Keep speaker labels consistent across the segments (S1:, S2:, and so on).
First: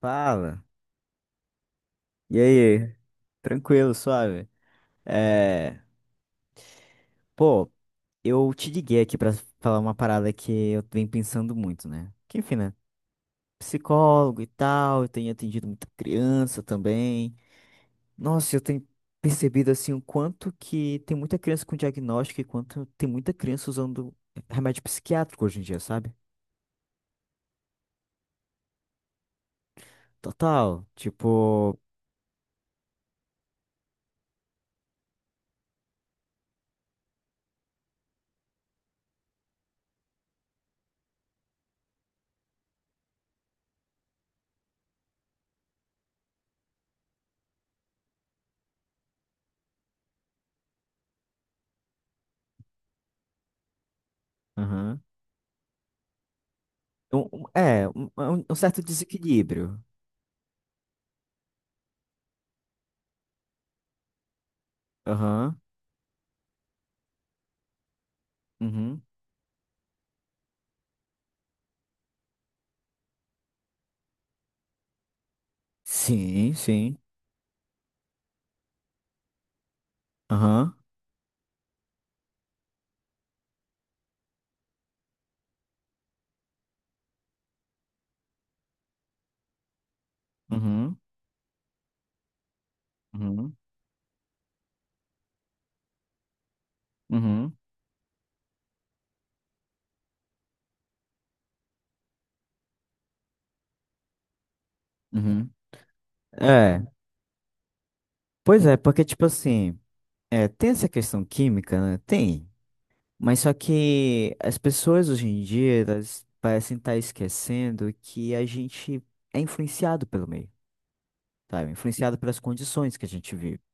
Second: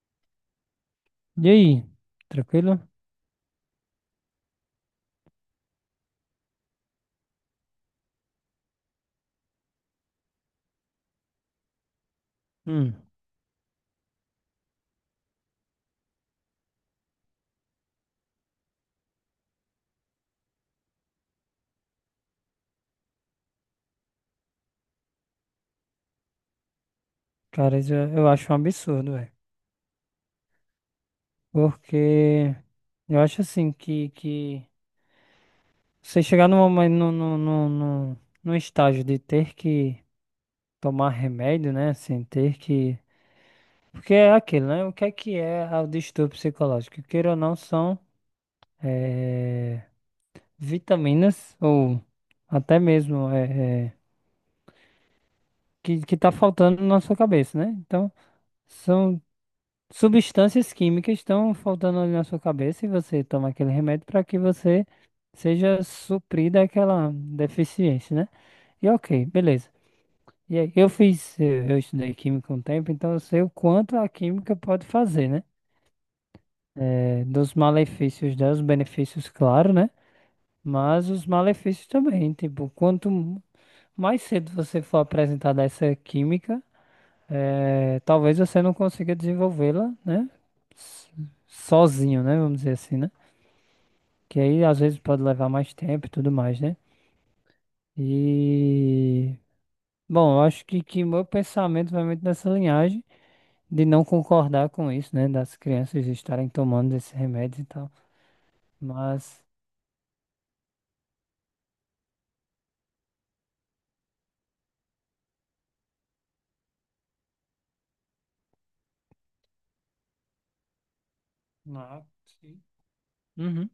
S1: Fala.
S2: E aí,
S1: E
S2: tranquilo?
S1: aí? Tranquilo, suave. É, pô, eu te liguei aqui pra falar uma parada que eu venho pensando muito, né? Que enfim, né?
S2: Hum,
S1: Psicólogo e tal, eu tenho atendido muita criança também. Nossa, eu tenho percebido assim o quanto que tem muita criança com diagnóstico e quanto tem muita criança usando remédio psiquiátrico hoje em dia, sabe?
S2: Cara, isso eu acho um absurdo, velho.
S1: Total, tipo,
S2: Porque eu acho assim que você chegar num momento, num- num estágio de ter que tomar remédio, né? Sem ter que. Porque é aquilo, né? O que é o distúrbio psicológico? Queira ou não, são eh, vitaminas ou até mesmo
S1: aham.
S2: que tá faltando na sua
S1: Um- um-
S2: cabeça, né?
S1: é, um,
S2: Então.
S1: é um- um certo
S2: São
S1: desequilíbrio.
S2: Substâncias químicas estão faltando ali na sua cabeça e você toma aquele remédio para que você
S1: Aham.
S2: seja suprida aquela deficiência, né? E
S1: Uhum.
S2: ok, beleza. E aí, eu estudei química um tempo, então eu sei o quanto a química pode fazer, né?
S1: Sim, sim.
S2: Dos malefícios dela, os benefícios, claro, né?
S1: Aham,
S2: Mas os malefícios também, tipo, quanto mais cedo você for apresentado a essa química, é, talvez você não consiga desenvolvê-la, né?
S1: uhum,
S2: s- Sozinho, né? Vamos dizer assim, né?
S1: uhum,
S2: Que aí às vezes pode levar mais tempo e tudo mais, né?
S1: uhum,
S2: E bom, eu acho que meu pensamento vai muito nessa linhagem de não concordar com isso, né?
S1: uhum.
S2: Das crianças estarem
S1: É,
S2: tomando esses remédios e tal.
S1: pois é, porque, tipo
S2: Mas.
S1: assim, tem essa questão química, né? Tem, mas só que as pessoas hoje em dia, elas parecem estar esquecendo que a gente é influenciado pelo meio, sabe?
S2: Ah,
S1: Influenciado pelas
S2: sim.
S1: condições que a gente vive.
S2: Uhum,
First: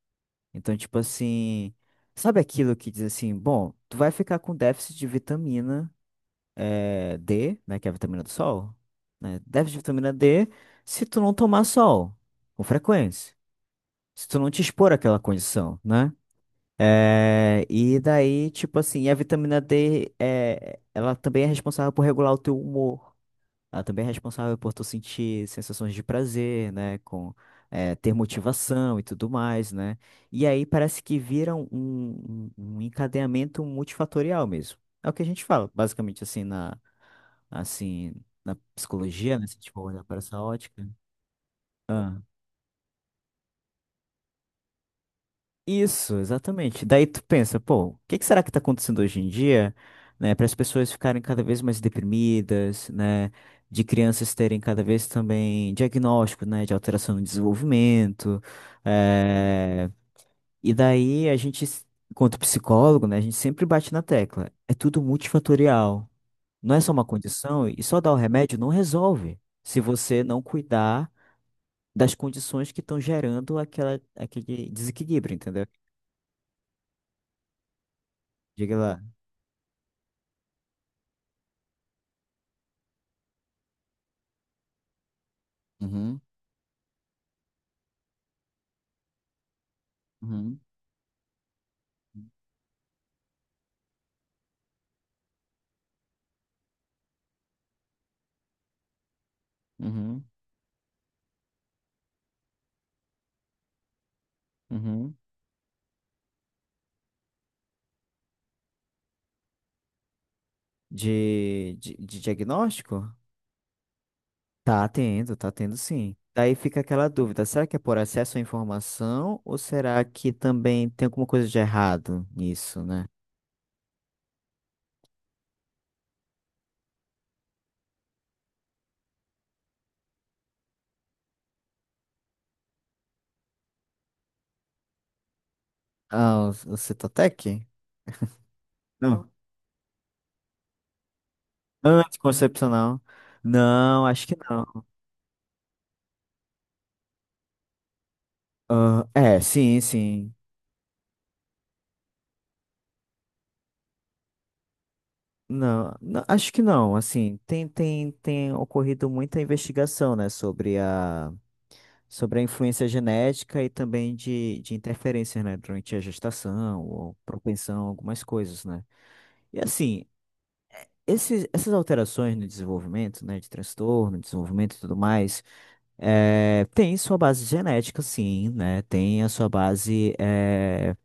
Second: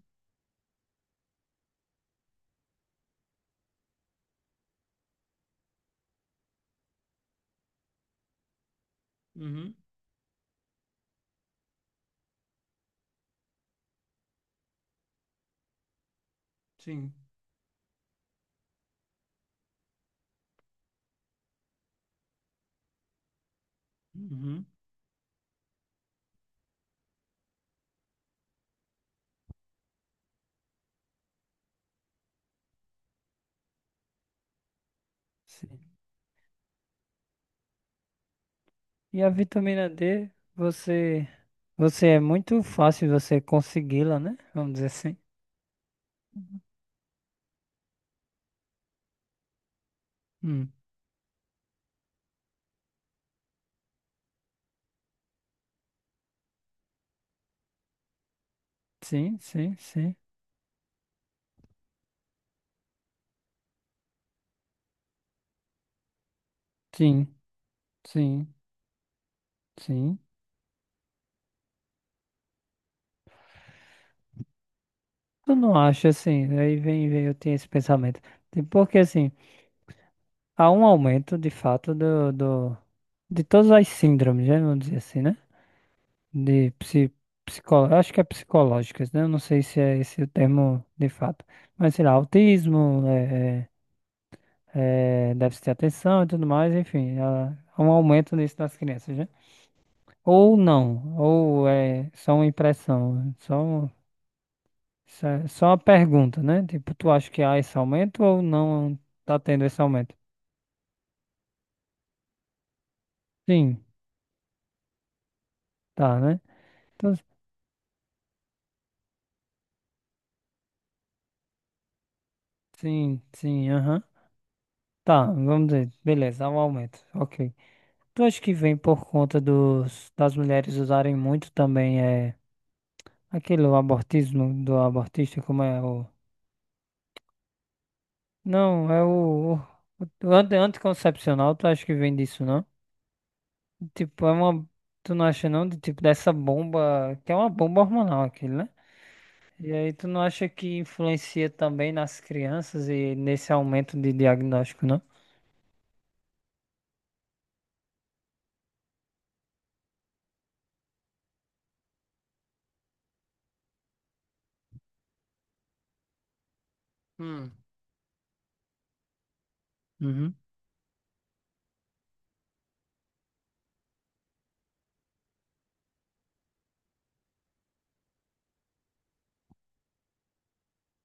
S1: Então, tipo assim, sabe aquilo que diz assim, bom, tu vai ficar com déficit de vitamina D, né, que é a vitamina do sol, né, déficit
S2: uhum,
S1: de vitamina D se tu não tomar sol com frequência, se tu não te expor àquela condição, né?
S2: sim.
S1: É, e daí, tipo assim, a vitamina D, ela também é responsável por regular o teu humor. Ela também é responsável
S2: Uhum,
S1: por tu sentir sensações de prazer, né? Com ter motivação e tudo mais, né? E aí parece que viram um encadeamento multifatorial mesmo. É o que a gente fala,
S2: sim.
S1: basicamente assim assim na
S2: E a
S1: psicologia, né? Se a gente for
S2: vitamina
S1: olhar para
S2: D,
S1: essa ótica.
S2: você. Você é muito fácil você consegui-la, né? Vamos dizer assim.
S1: Isso, exatamente. Daí tu pensa, pô, o que que será que tá acontecendo hoje em dia, né, para as
S2: Hum,
S1: pessoas ficarem cada vez mais deprimidas, né, de crianças terem cada vez também diagnóstico, né, de alteração no desenvolvimento,
S2: sim, sim,
S1: eh,
S2: sim,
S1: e daí a gente, enquanto psicólogo, né, a gente sempre bate na tecla, é tudo multifatorial, não é só uma
S2: sim,
S1: condição e só dar o
S2: sim,
S1: remédio não resolve, se
S2: sim.
S1: você não cuidar das condições que estão gerando aquela, aquele desequilíbrio,
S2: Eu
S1: entendeu?
S2: não acho assim, aí vem, eu tenho esse pensamento.
S1: Diga
S2: Porque
S1: lá.
S2: assim, há um aumento de fato de todas as síndromes, né? Vamos dizer assim, né?
S1: Uhum,
S2: De eu acho que é psicológicas, né? Eu não sei se é esse o
S1: uhum,
S2: termo de fato. Mas sei lá, autismo, déficit de atenção e tudo mais, enfim, há um aumento nisso das crianças, né?
S1: uhum,
S2: Ou não, ou é só uma impressão,
S1: uhum.
S2: Só uma pergunta, né? Tipo, tu acha que há esse aumento ou não tá tendo esse aumento?
S1: De diagnóstico?
S2: Sim,
S1: Tá tendo sim.
S2: tá, né?
S1: Daí fica aquela
S2: Então,
S1: dúvida, será que é por acesso à informação ou será que também tem alguma coisa de errado nisso, né?
S2: sim, sim, aham. Tá, vamos dizer, beleza, há um aumento, ok. Tu acha que vem por conta das mulheres usarem muito também aquele o abortismo do abortista, como é o...
S1: Ah, o Citotec?
S2: Não, é
S1: Não.
S2: o anticoncepcional, tu acha que vem disso, não?
S1: Anticoncepcional? Não, acho
S2: Tipo, é
S1: que
S2: uma.
S1: não.
S2: Tu não acha não de tipo dessa bomba, que é uma bomba hormonal aquilo, né?
S1: Ah, é,
S2: E
S1: sim,
S2: aí, tu não
S1: sim.
S2: acha que influencia também nas crianças e nesse aumento de diagnóstico, não?
S1: Não, não, acho que não. Assim, tem ocorrido muita investigação, né, sobre a influência genética e também de interferências, né, durante a gestação ou
S2: Hum.
S1: propensão a algumas coisas, né? E assim,
S2: Uhum.
S1: essas alterações no desenvolvimento, né, de transtorno, desenvolvimento e tudo mais, tem sua base genética, sim, né? Tem a sua base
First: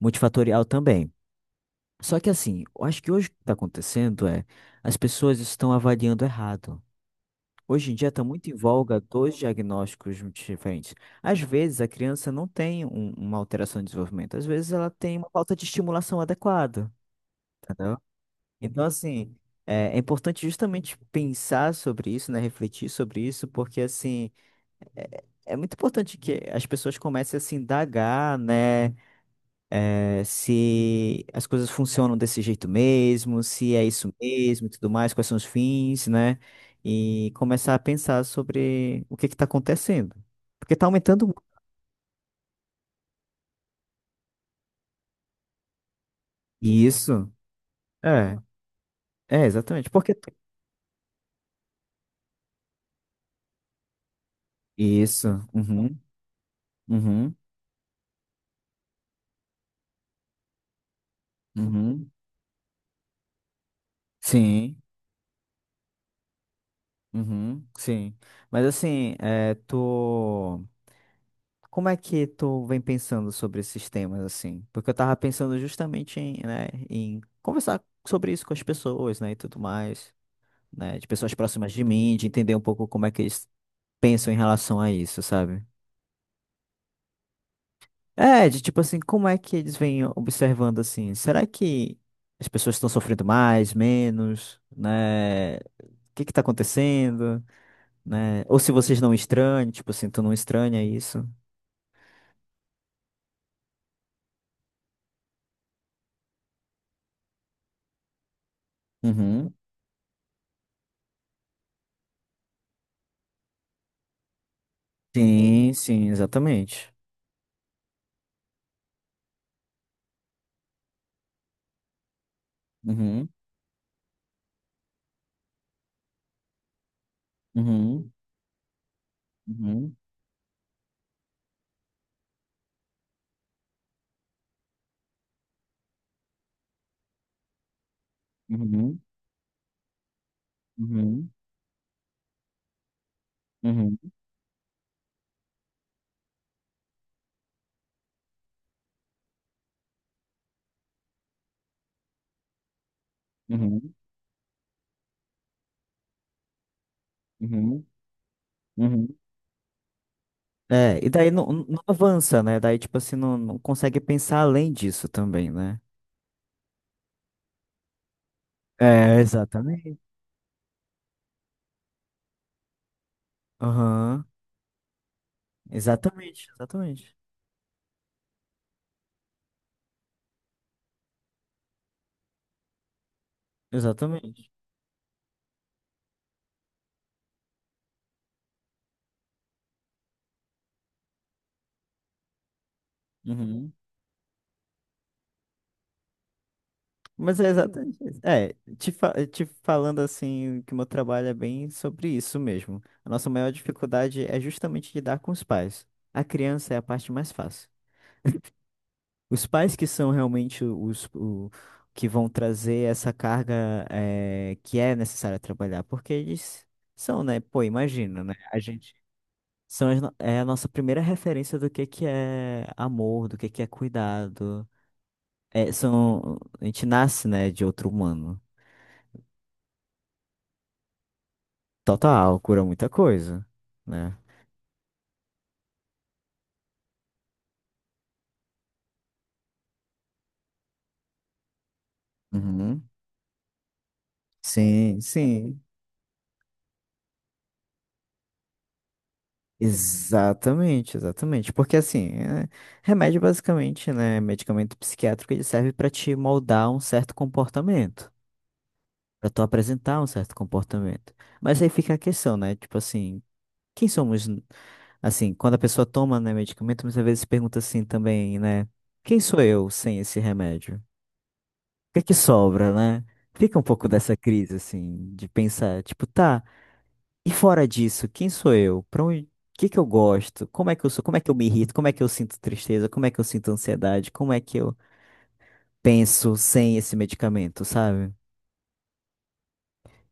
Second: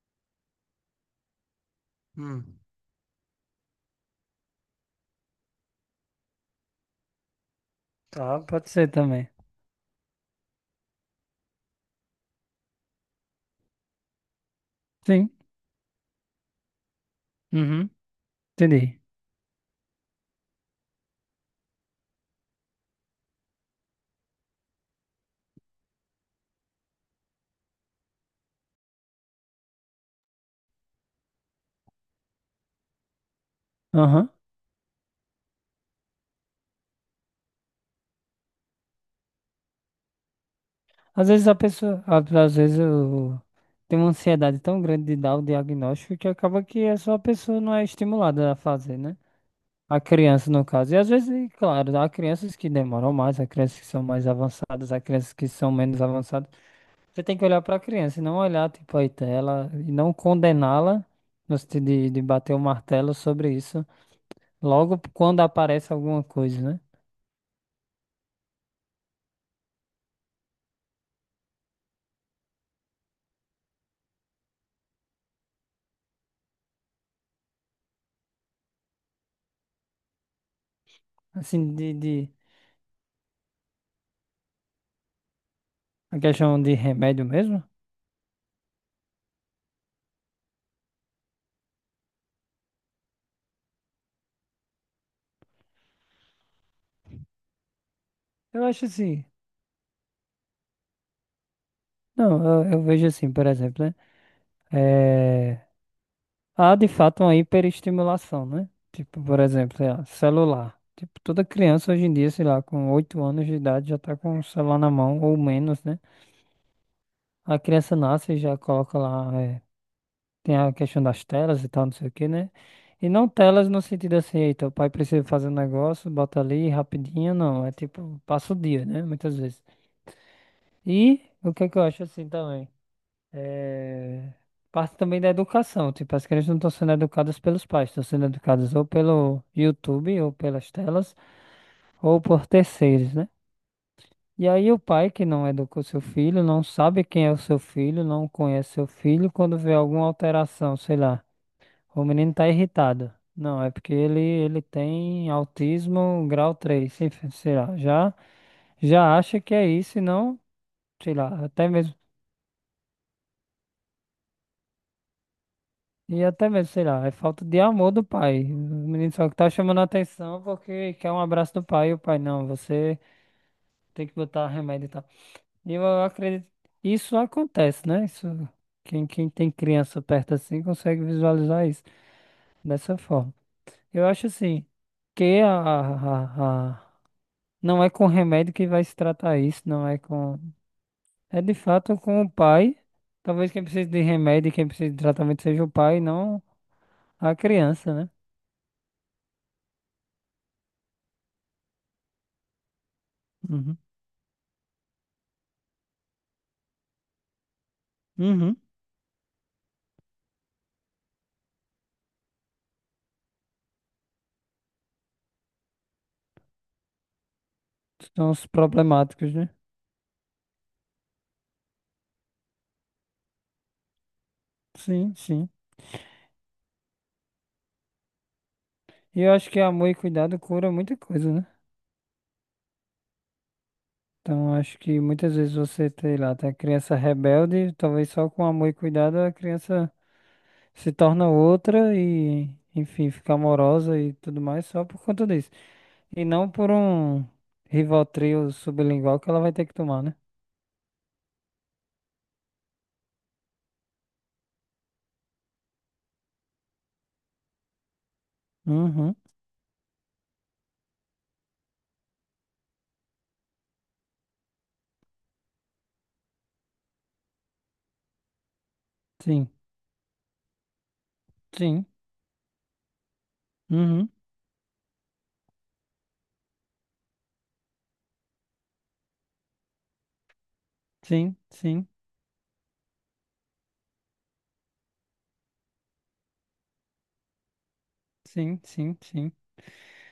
S1: multifatorial também. Só que
S2: Hum.
S1: assim, eu acho que hoje o que está acontecendo é as pessoas estão avaliando errado. Hoje em dia está
S2: Tá,
S1: muito em
S2: pode ser
S1: voga
S2: também.
S1: dois diagnósticos diferentes. Às vezes a criança não tem uma alteração de desenvolvimento, às vezes ela tem uma
S2: Sim.
S1: falta de estimulação adequada,
S2: Uhum.
S1: entendeu? Então,
S2: Entendi.
S1: assim, é importante justamente pensar sobre isso, né? Refletir sobre isso, porque, assim, é muito importante que as pessoas comecem a se indagar, né? Se as coisas funcionam desse jeito mesmo, se é isso
S2: Aham.
S1: mesmo e tudo mais, quais são os fins, né? E começar a pensar sobre o que está acontecendo. Porque tá aumentando
S2: Às
S1: muito.
S2: vezes a pessoa, às vezes eu tem uma ansiedade tão grande de dar o diagnóstico que acaba que é só a sua
S1: Isso.
S2: pessoa não é
S1: É,
S2: estimulada a fazer, né?
S1: é, exatamente.
S2: A
S1: Porque tá
S2: criança, no caso. E às vezes, e claro, há crianças que demoram mais, há crianças que são mais avançadas, há
S1: isso.
S2: crianças que são
S1: Uhum,
S2: menos avançadas. Você
S1: uhum,
S2: tem que olhar para a criança e não olhar, tipo, a tela e não condená-la no sentido
S1: uhum.
S2: de bater o martelo sobre isso
S1: Sim,
S2: logo quando aparece alguma coisa, né?
S1: uhum, sim. Mas assim, é, tu. Como é que tu vem pensando sobre esses temas assim? Porque eu tava pensando justamente em, né, em conversar sobre isso com as pessoas, né, e tudo mais, né, de pessoas próximas
S2: Assim,
S1: de mim, de
S2: de
S1: entender um pouco como é que eles pensam em relação a isso, sabe?
S2: a questão de remédio mesmo,
S1: É, de tipo assim, como é que eles vêm observando assim? Será que as pessoas estão sofrendo mais, menos, né? O que que tá acontecendo, né? Ou
S2: eu
S1: se
S2: acho
S1: vocês não
S2: assim.
S1: estranham, tipo assim, tu não estranha isso?
S2: Não, eu vejo assim, por exemplo, né? É, há de fato uma hiperestimulação, né? Tipo, por
S1: Uhum.
S2: exemplo, sei lá, celular. Tipo, toda criança hoje em dia, sei lá, com 8 anos de idade já tá com o celular na mão ou
S1: Sim,
S2: menos, né?
S1: sim, exatamente.
S2: A criança nasce e já coloca lá. Tem a questão das telas e tal, não sei o quê, né? E não
S1: Uhum.
S2: telas no sentido assim, eita, o pai precisa fazer um negócio, bota ali rapidinho, não. É
S1: Uhum,
S2: tipo, passa o dia, né? Muitas vezes.
S1: uhum,
S2: E o que é que eu acho assim também? É... Parte também da educação, tipo, as crianças não estão sendo educadas pelos pais, estão sendo educadas ou
S1: uhum,
S2: pelo YouTube, ou pelas telas,
S1: uhum,
S2: ou por terceiros, né?
S1: uhum,
S2: E aí o pai que não educou seu filho, não sabe quem é o seu filho, não conhece seu filho, quando vê alguma alteração, sei lá. O menino tá irritado. Não, é porque
S1: uhum,
S2: ele tem autismo grau 3. Sei lá,
S1: uhum,
S2: já,
S1: uhum.
S2: já acha que é isso e não,
S1: É, e
S2: sei
S1: daí não,
S2: lá,
S1: não avança, né? Daí, tipo assim, não, não consegue pensar além disso também, né?
S2: até mesmo, sei lá, é falta de amor do pai. O menino
S1: É,
S2: só que tá chamando a
S1: exatamente.
S2: atenção porque quer um abraço do pai e o pai, não, você tem que
S1: Aham,
S2: botar remédio e tal. E eu
S1: exatamente,
S2: acredito,
S1: exatamente.
S2: isso acontece, né? Isso, quem tem criança perto assim consegue visualizar isso dessa forma. Eu acho
S1: Exatamente.
S2: assim, que não é com remédio que vai se tratar isso, não é com. É de fato com o pai. Talvez quem
S1: Uhum.
S2: precise de remédio e quem precise de tratamento seja o pai, não a
S1: Mas é
S2: criança,
S1: exatamente
S2: né?
S1: isso. É, te falando assim, que o meu trabalho é bem sobre isso mesmo. A nossa maior
S2: Uhum.
S1: dificuldade é justamente lidar com os pais. A criança é a parte mais fácil.
S2: Uhum.
S1: Os pais que são realmente que vão trazer essa carga que é necessária trabalhar, porque eles são, né? Pô, imagina,
S2: São
S1: né?
S2: os
S1: A gente
S2: problemáticos, né?
S1: são as no- é a nossa primeira referência do que é amor, do que é cuidado.
S2: Sim, sim.
S1: É, são A gente nasce, né, de outro humano.
S2: E eu acho que amor e cuidado cura muita coisa, né?
S1: Total, cura muita coisa, né?
S2: Então acho que muitas vezes você, sei lá, tem a criança rebelde, talvez só com amor e cuidado a criança se torna outra e,
S1: Uhum.
S2: enfim, fica amorosa e tudo mais só
S1: Sim,
S2: por conta disso.
S1: sim.
S2: E não por um Rivotril sublingual que ela vai ter que tomar, né?
S1: Exatamente, exatamente. Porque assim, remédio basicamente, né, medicamento psiquiátrico, ele serve para te moldar um certo comportamento,
S2: Uhum,
S1: para tu apresentar um certo comportamento. Mas aí fica a questão, né? Tipo assim, quem somos n- assim, quando a pessoa toma, né, medicamento, muitas vezes se pergunta assim também, né, quem sou
S2: sim,
S1: eu sem esse remédio? O
S2: sim,
S1: que é que sobra, né? Fica um pouco
S2: uhum,
S1: dessa crise assim de pensar, tipo, tá, e fora disso, quem sou eu? Para onde. O que que eu gosto? Como é que eu sou? Como é que eu
S2: sim,
S1: me irrito? Como
S2: sim,
S1: é que eu sinto tristeza? Como é que eu sinto ansiedade? Como é que eu penso sem esse medicamento, sabe?
S2: sim, sim, sim.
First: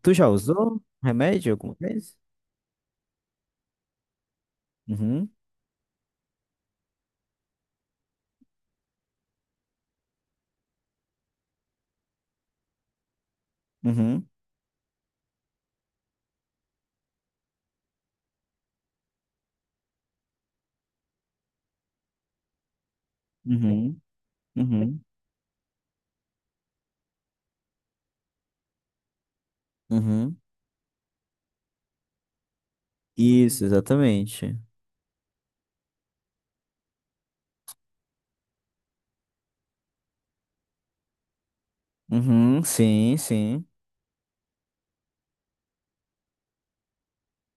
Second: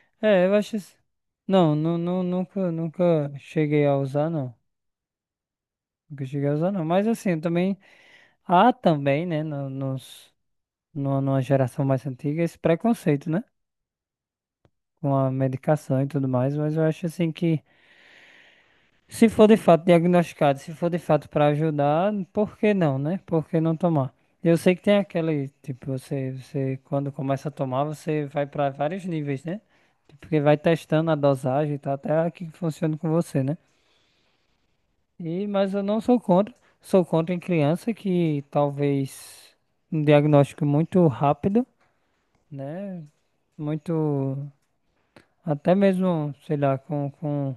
S1: Tu já
S2: É, eu acho
S1: usou
S2: isso.
S1: remédio alguma
S2: Não,
S1: vez?
S2: nunca, nunca cheguei a usar, não.
S1: Uhum,
S2: Nunca cheguei a usar, não. Mas assim, eu também há também, né, nos, numa geração mais antiga, esse preconceito, né?
S1: uhum,
S2: Com a medicação e tudo mais, mas eu acho assim que. Se for de fato diagnosticado, se for de fato para ajudar, por que não, né? Por que não
S1: uhum,
S2: tomar? Eu sei que tem
S1: uhum,
S2: aquele, tipo, você quando começa a tomar, você vai para vários níveis, né?
S1: uhum.
S2: Porque vai testando a dosagem e tal, até a que funciona com você, né?
S1: Isso, exatamente.
S2: E, mas eu não sou contra. Sou contra em criança que talvez um diagnóstico muito rápido,
S1: Uhum,
S2: né?
S1: sim, sim,
S2: Muito, até mesmo, sei lá, com,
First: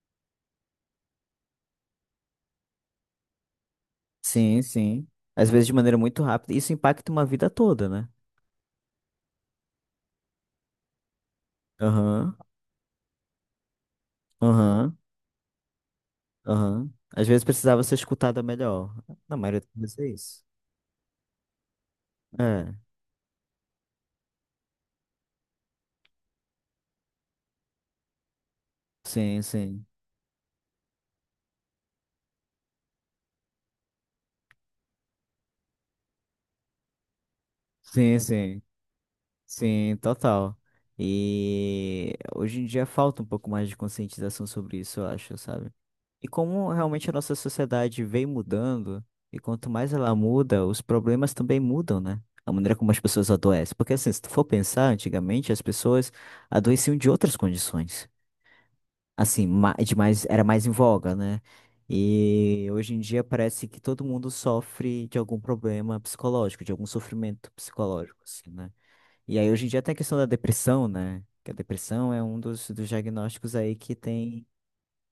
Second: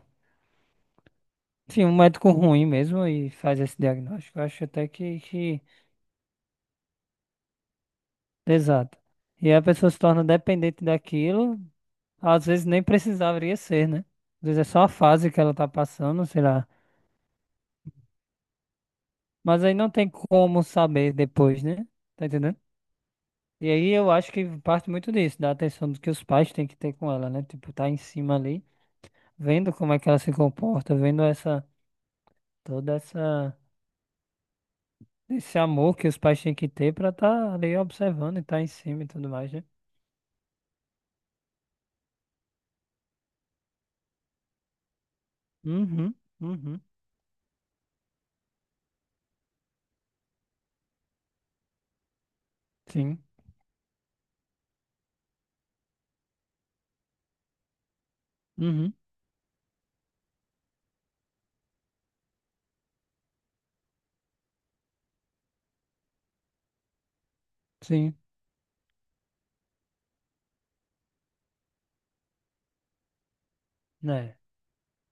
S2: enfim, um médico ruim mesmo e faz esse diagnóstico. Eu
S1: sim,
S2: acho até
S1: sim.
S2: que,
S1: Às
S2: que
S1: vezes de maneira muito rápida. Isso impacta uma vida toda, né?
S2: Exato. E aí a pessoa se torna dependente daquilo,
S1: Aham,
S2: às vezes nem precisaria ser, né? Às vezes é só a
S1: aham,
S2: fase que ela tá passando, sei lá.
S1: aham. Às vezes precisava ser escutada melhor. Na maioria
S2: Mas
S1: das
S2: aí não
S1: vezes é
S2: tem
S1: isso.
S2: como saber depois, né? Tá entendendo?
S1: É,
S2: E aí eu acho que parte muito disso, da atenção que os pais têm que ter com ela, né? Tipo, tá em cima ali,
S1: sim,
S2: vendo
S1: sim.
S2: como é que ela se comporta, vendo essa, toda essa, esse amor que os pais têm que ter pra tá ali
S1: Sim,
S2: observando e tá
S1: sim.
S2: em cima e tudo mais, né?
S1: Sim, total. E hoje em dia falta um pouco mais de conscientização sobre isso, eu acho, sabe?
S2: Uhum,
S1: E como
S2: uhum,
S1: realmente a nossa sociedade vem mudando, e quanto mais ela muda, os problemas também mudam, né? A maneira como as
S2: sim,
S1: pessoas adoecem. Porque assim, se tu for pensar, antigamente as pessoas adoeciam de outras condições.
S2: uhum,
S1: Assim, era mais em voga, né? E hoje em dia parece que todo mundo sofre de algum problema psicológico, de algum sofrimento
S2: sim,
S1: psicológico, assim, né? E aí hoje em dia até a questão da depressão, né? Que a depressão é um dos diagnósticos aí que
S2: né?
S1: tem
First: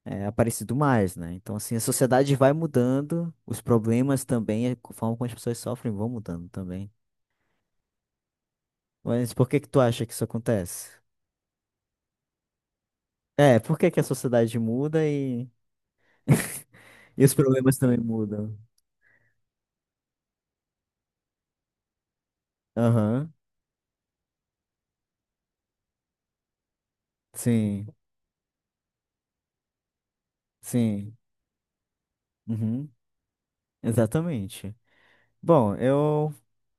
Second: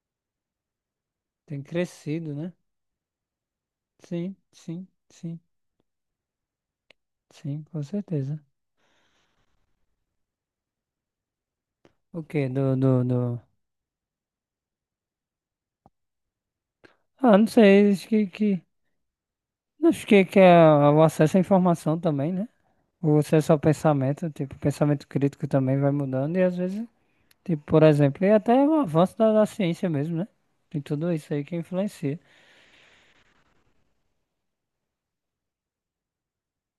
S1: aparecido mais, né? Então,
S2: Tem
S1: assim, a
S2: crescido,
S1: sociedade
S2: né?
S1: vai mudando, os problemas
S2: Sim,
S1: também, a
S2: sim,
S1: forma como as
S2: sim,
S1: pessoas sofrem vão mudando também.
S2: sim, com certeza.
S1: Mas por que que tu acha que isso acontece?
S2: O quê? Do.
S1: É, por que que a sociedade muda e os
S2: Ah, não
S1: problemas
S2: sei,
S1: também mudam?
S2: acho que é o acesso à informação também, né? O
S1: Aham,
S2: acesso ao pensamento, tipo, o pensamento crítico também vai mudando e às vezes, tipo, por
S1: sim.
S2: exemplo, e até o avanço da ciência mesmo, né? Tem tudo
S1: Sim,
S2: isso aí que influencia.
S1: uhum, exatamente. Bom, eu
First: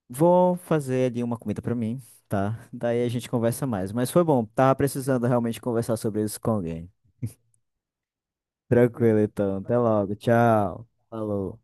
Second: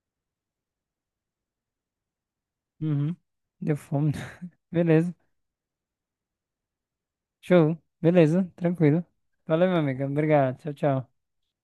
S1: vou fazer ali uma comida pra mim, tá? Daí a
S2: Uhum.
S1: gente conversa
S2: Deu
S1: mais. Mas
S2: fome.
S1: foi bom, tava
S2: Beleza.
S1: precisando realmente conversar sobre isso com alguém.
S2: Show. Beleza, tranquilo.
S1: Tranquilo, então.
S2: Valeu,
S1: Até
S2: meu amigo.
S1: logo.
S2: Obrigado. Tchau,
S1: Tchau.
S2: tchau.
S1: Falou.